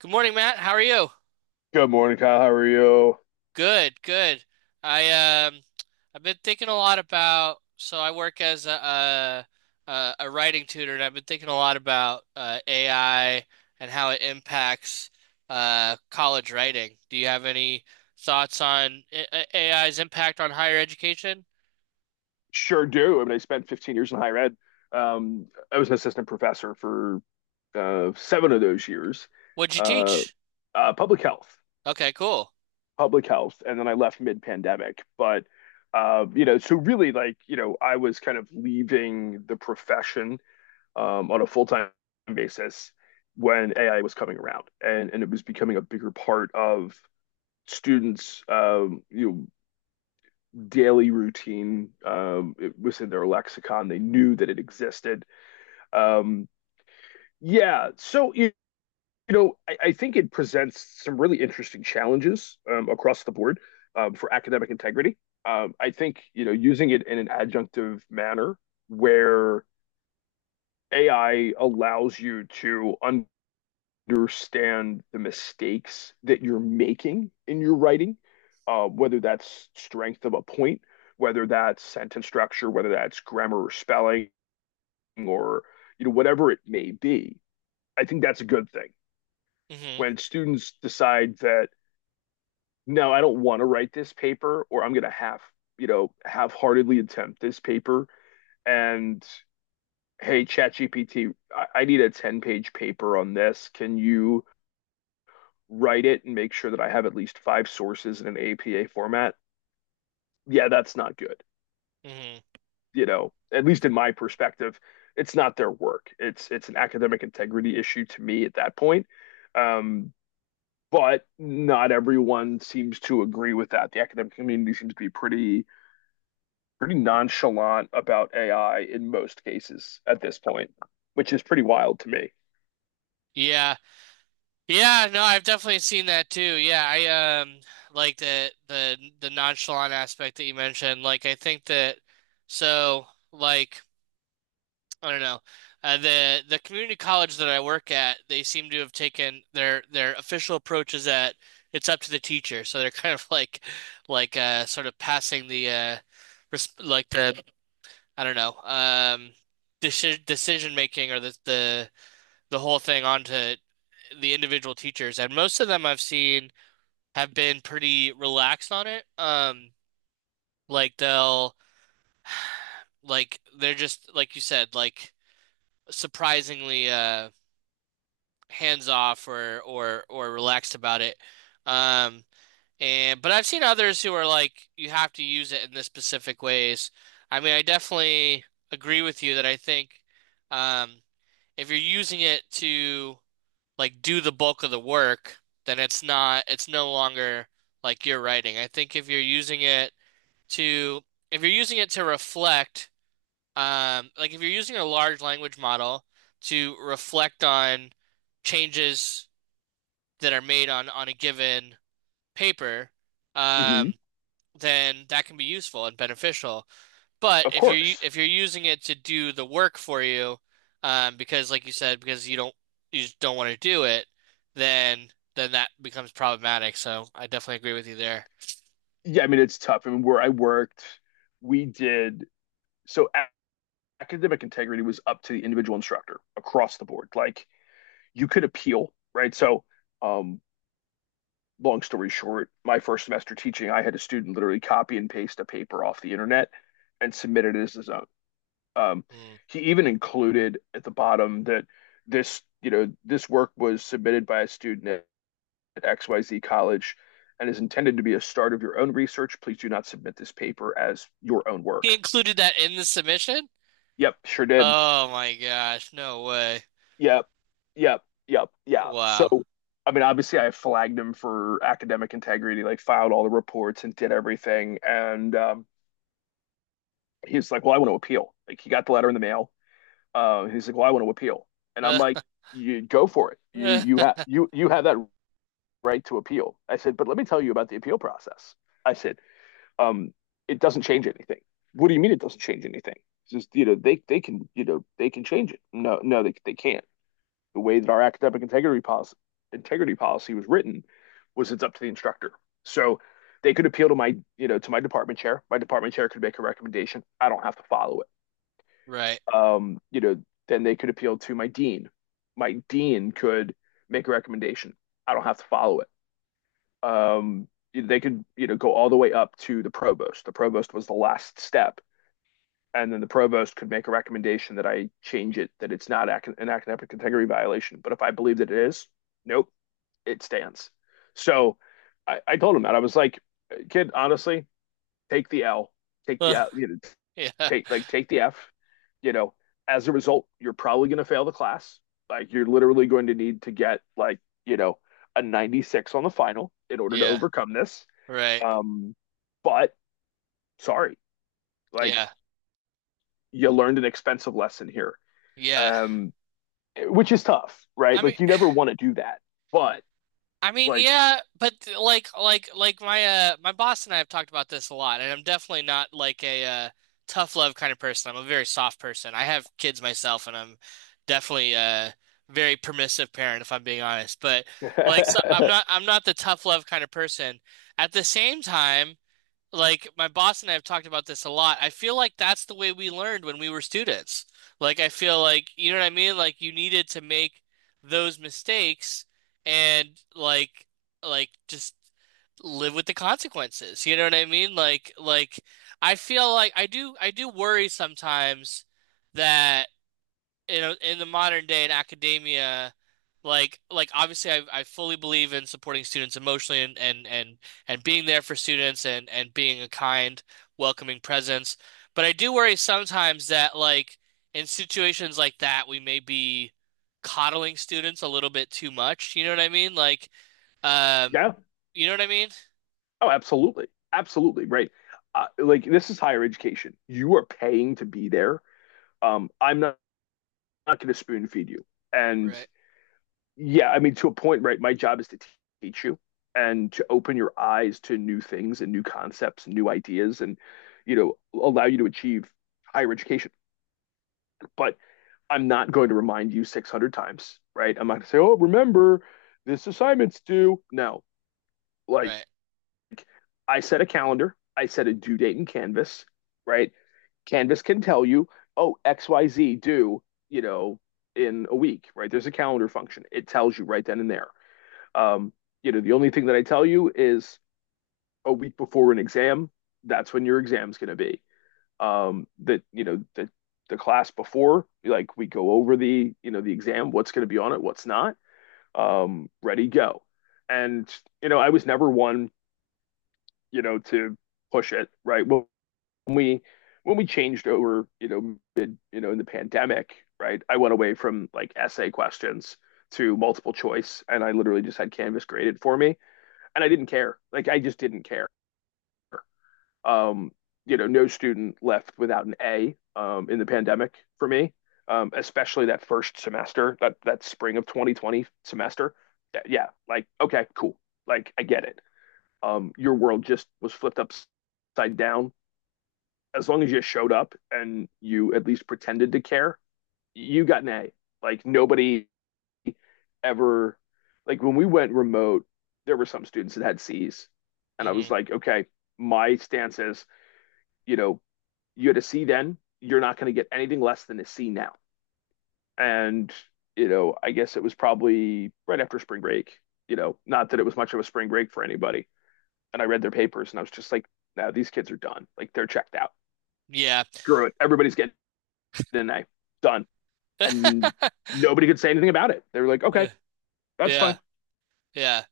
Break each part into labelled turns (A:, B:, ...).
A: Good morning, Matt. How are you?
B: Good morning, Kyle. How are you?
A: Good, good. I um I've been thinking a lot about I work as a writing tutor, and I've been thinking a lot about AI and how it impacts college writing. Do you have any thoughts on AI's impact on higher education?
B: Sure do. I mean, I spent 15 years in higher ed. I was an assistant professor for seven of those years,
A: What'd you
B: uh,
A: teach?
B: uh, public health,
A: Okay, cool.
B: public health, and then I left mid-pandemic. But so really, I was kind of leaving the profession on a full-time basis when AI was coming around, and it was becoming a bigger part of students, daily routine. It was in their lexicon. They knew that it existed. Um, yeah. So, you, I think it presents some really interesting challenges across the board for academic integrity. I think, you know, using it in an adjunctive manner where AI allows you to understand the mistakes that you're making in your writing, whether that's strength of a point, whether that's sentence structure, whether that's grammar or spelling, or you know whatever it may be. I think that's a good thing
A: Hmm.
B: when students decide that no, I don't want to write this paper, or I'm going to half-heartedly attempt this paper, and hey, ChatGPT, I need a 10-page paper on this. Can you write it and make sure that I have at least five sources in an APA format, yeah, that's not good.
A: Hmm.
B: You know, at least in my perspective, it's not their work. It's an academic integrity issue to me at that point. Um, but not everyone seems to agree with that. The academic community seems to be pretty nonchalant about AI in most cases at this point, which is pretty wild to me.
A: Yeah. Yeah, no, I've definitely seen that too. Yeah, I um like the nonchalant aspect that you mentioned. Like, I think that, so like I don't know. The community college that I work at, they seem to have taken their official approach is that it's up to the teacher. So they're kind of like, like sort of passing the res like the I don't know, decision making, or the the whole thing onto the individual teachers, and most of them I've seen have been pretty relaxed on it. Like they'll, they're just like you said, like surprisingly hands off, or or relaxed about it. Um, and but I've seen others who are like, you have to use it in this specific ways. I mean, I definitely agree with you that I think, um if you're using it to like do the bulk of the work, then it's not it's no longer like your writing. I think if you're using it to, if you're using it to reflect, like if you're using a large language model to reflect on changes that are made on a given paper,
B: Mm-hmm.
A: um, then that can be useful and beneficial. But
B: Of
A: if you're
B: course,
A: using it to do the work for you, because like you said, because you just don't want to do it, then, that becomes problematic. So I definitely agree with you there.
B: yeah. I mean, it's tough. I mean, where I worked, we did so academic integrity was up to the individual instructor across the board. Like you could appeal, right? So, um, long story short, my first semester teaching, I had a student literally copy and paste a paper off the internet and submit it as his own. Um,
A: Mm.
B: he even included at the bottom that this, you know, this work was submitted by a student at XYZ college and is intended to be a start of your own research. Please do not submit this paper as your own
A: He
B: work.
A: included that in the submission?
B: Yep, sure did.
A: Oh my gosh, no way.
B: Yep. Yep. Yeah. So,
A: Wow.
B: I mean, obviously, I flagged him for academic integrity, like filed all the reports and did everything. And he's like, "Well, I want to appeal." Like, he got the letter in the mail. He's like, "Well, I want to appeal," and I'm like, "You go for it. You have you have that right to appeal." I said, "But let me tell you about the appeal process." I said, um, "It doesn't change anything." What do you mean it doesn't change anything? It's just you know they can you know they can change it. No, no, they can't. The way that our academic integrity policy was written was it's up to the instructor. So they could appeal to my, you know, to my department chair. My department chair could make a recommendation. I don't have to follow
A: Right.
B: it. You know, then they could appeal to my dean. My dean could make a recommendation. I don't have to follow it. Um, they could, you know, go all the way up to the provost. The provost was the last step, and then the provost could make a recommendation that I change it, that it's not an academic integrity violation. But if I believe that it is, nope, it stands. So I told him that I was like, kid, honestly, take the L, take the L, you know,
A: Yeah.
B: take like take the F. You know, as a result, you're probably going to fail the class. Like you're literally going to need to get like you know a 96 on the final in order to
A: Yeah.
B: overcome this.
A: Right.
B: Um, but sorry, like
A: Yeah.
B: you learned an expensive lesson here,
A: Yeah.
B: um, which is tough, right?
A: I mean,
B: Like you never want to do that, but
A: I mean,
B: like
A: yeah, but like my my boss and I have talked about this a lot, and I'm definitely not like a tough love kind of person. I'm a very soft person. I have kids myself, and I'm definitely a very permissive parent, if I'm being honest. But like, so I'm
B: yeah.
A: not the tough love kind of person. At the same time, like, my boss and I have talked about this a lot. I feel like that's the way we learned when we were students. Like, I feel like, you know what I mean? Like, you needed to make those mistakes and just live with the consequences. You know what I mean? I feel like I do worry sometimes that, you know, in the modern day in academia, obviously I fully believe in supporting students emotionally, and, and and being there for students, and being a kind, welcoming presence. But I do worry sometimes that, like, in situations like that, we may be coddling students a little bit too much. You know what I mean? Like, um you know what I mean?
B: Oh, absolutely. Absolutely. Right. Like this is higher education. You are paying to be there. I'm not, not going to spoon feed you. And
A: Right,
B: yeah, I mean, to a point, right? My job is to teach you and to open your eyes to new things and new concepts and new ideas and, you know, allow you to achieve higher education. But I'm not going to remind you 600 times, right? I'm not going to say, oh, remember this assignment's due. No, like
A: right.
B: I set a calendar, I set a due date in Canvas, right? Canvas can tell you, oh, XYZ due, you know, in a week, right? There's a calendar function. It tells you right then and there. Um, you know, the only thing that I tell you is a week before an exam, that's when your exam's going to be. That, you know, The class before, like we go over the, you know, the exam, what's going to be on it, what's not, ready, go. And, you know, I was never one, you know, to push it, right? Well, when we when we changed over, you know, mid, you know, in the pandemic, right? I went away from like essay questions to multiple choice, and I literally just had Canvas graded for me, and I didn't care. Like I just didn't care. Um, you know, no student left without an A in the pandemic for me, especially that first semester, that spring of 2020 semester. Yeah, like okay, cool. Like I get it. Your world just was flipped upside down as long as you showed up and you at least pretended to care, you got an A. Like nobody ever, like when we went remote, there were some students that had C's, and I was
A: Hmm.
B: like, okay, my stance is, you know, you had a C then, you're not going to get anything less than a C now. And you know, I guess it was probably right after spring break. You know, not that it was much of a spring break for anybody. And I read their papers, and I was just like, now these kids are done. Like they're checked out.
A: Yeah.
B: Screw it. Everybody's getting the knife. Done. And nobody could say anything about it. They were like, okay, that's
A: Yeah.
B: fine.
A: Yeah.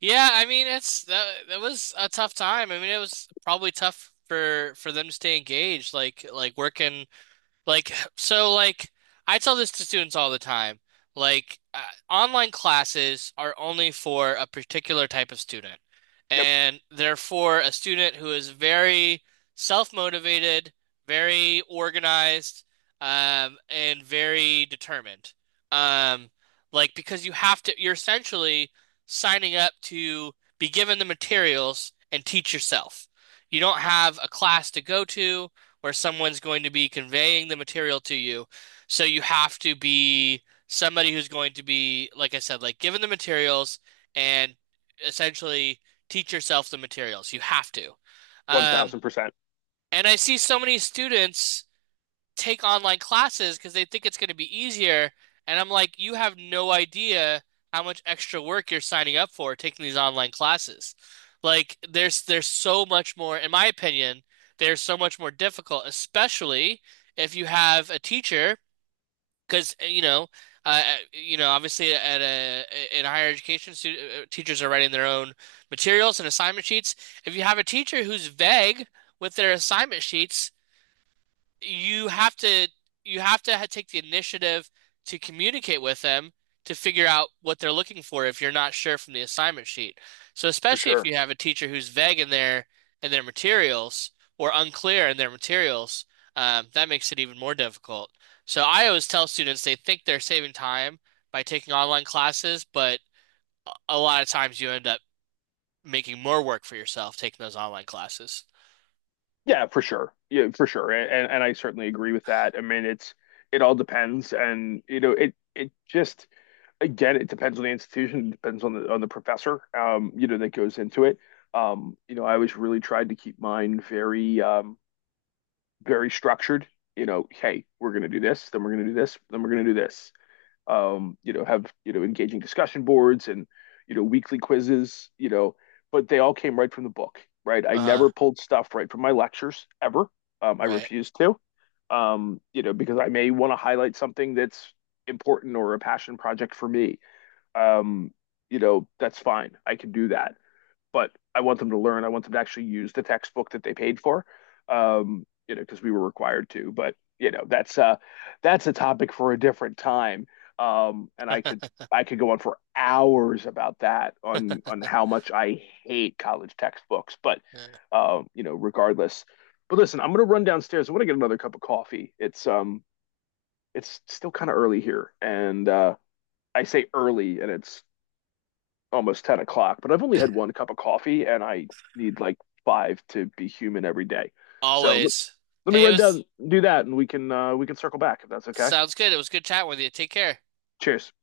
A: Yeah, I mean it's that was a tough time. I mean it was probably tough for them to stay engaged, like working. Like, so, like, I tell this to students all the time. Like, online classes are only for a particular type of student.
B: Yep,
A: And they're for a student who is very self-motivated, very organized, and very determined. Um, like, because you have to, you're essentially signing up to be given the materials and teach yourself. You don't have a class to go to where someone's going to be conveying the material to you. So you have to be somebody who's going to be, like I said, like given the materials, and essentially teach yourself the materials. You have to. Um,
B: 1000%
A: and I see so many students take online classes because they think it's going to be easier. And I'm like, you have no idea how much extra work you're signing up for taking these online classes. Like, there's so much more, in my opinion, they're so much more difficult, especially if you have a teacher, because, you know, you know, obviously at in higher education, stu teachers are writing their own materials and assignment sheets. If you have a teacher who's vague with their assignment sheets, you have to, take the initiative to communicate with them to figure out what they're looking for if you're not sure from the assignment sheet. So,
B: for
A: especially if
B: sure.
A: you have a teacher who's vague in their, materials or unclear in their materials, that makes it even more difficult. So I always tell students they think they're saving time by taking online classes, but a lot of times you end up making more work for yourself taking those online classes.
B: Yeah, for sure. Yeah, for sure. And I certainly agree with that. I mean, it's it all depends and you know, it just again, it depends on the institution, it depends on the professor, you know, that goes into it. You know, I always really tried to keep mine very very structured. You know, hey, we're gonna do this, then we're gonna do this, then we're gonna do this. You know, have, you know, engaging discussion boards and, you know, weekly quizzes, you know, but they all came right from the book, right? I
A: Uh,
B: never pulled stuff right from my lectures ever. I
A: right.
B: refused to, you know, because I may want to highlight something that's important or a passion project for me. Um, you know, that's fine. I can do that but I want them to learn. I want them to actually use the textbook that they paid for, you know, because we were required to. But you know, that's a topic for a different time. And I could go on for hours about that on how much I hate college textbooks. But
A: Yeah.
B: you know, regardless. But listen, I'm gonna run downstairs. I want to get another cup of coffee. It's still kind of early here, and I say early, and it's almost 10 o'clock, but I've only had one cup of coffee and I need like five to be human every day. So
A: Always.
B: let me
A: Hey, it
B: run
A: was,
B: down, do that, and we can circle back if that's okay.
A: sounds good. It was good chatting with you. Take care.
B: Cheers.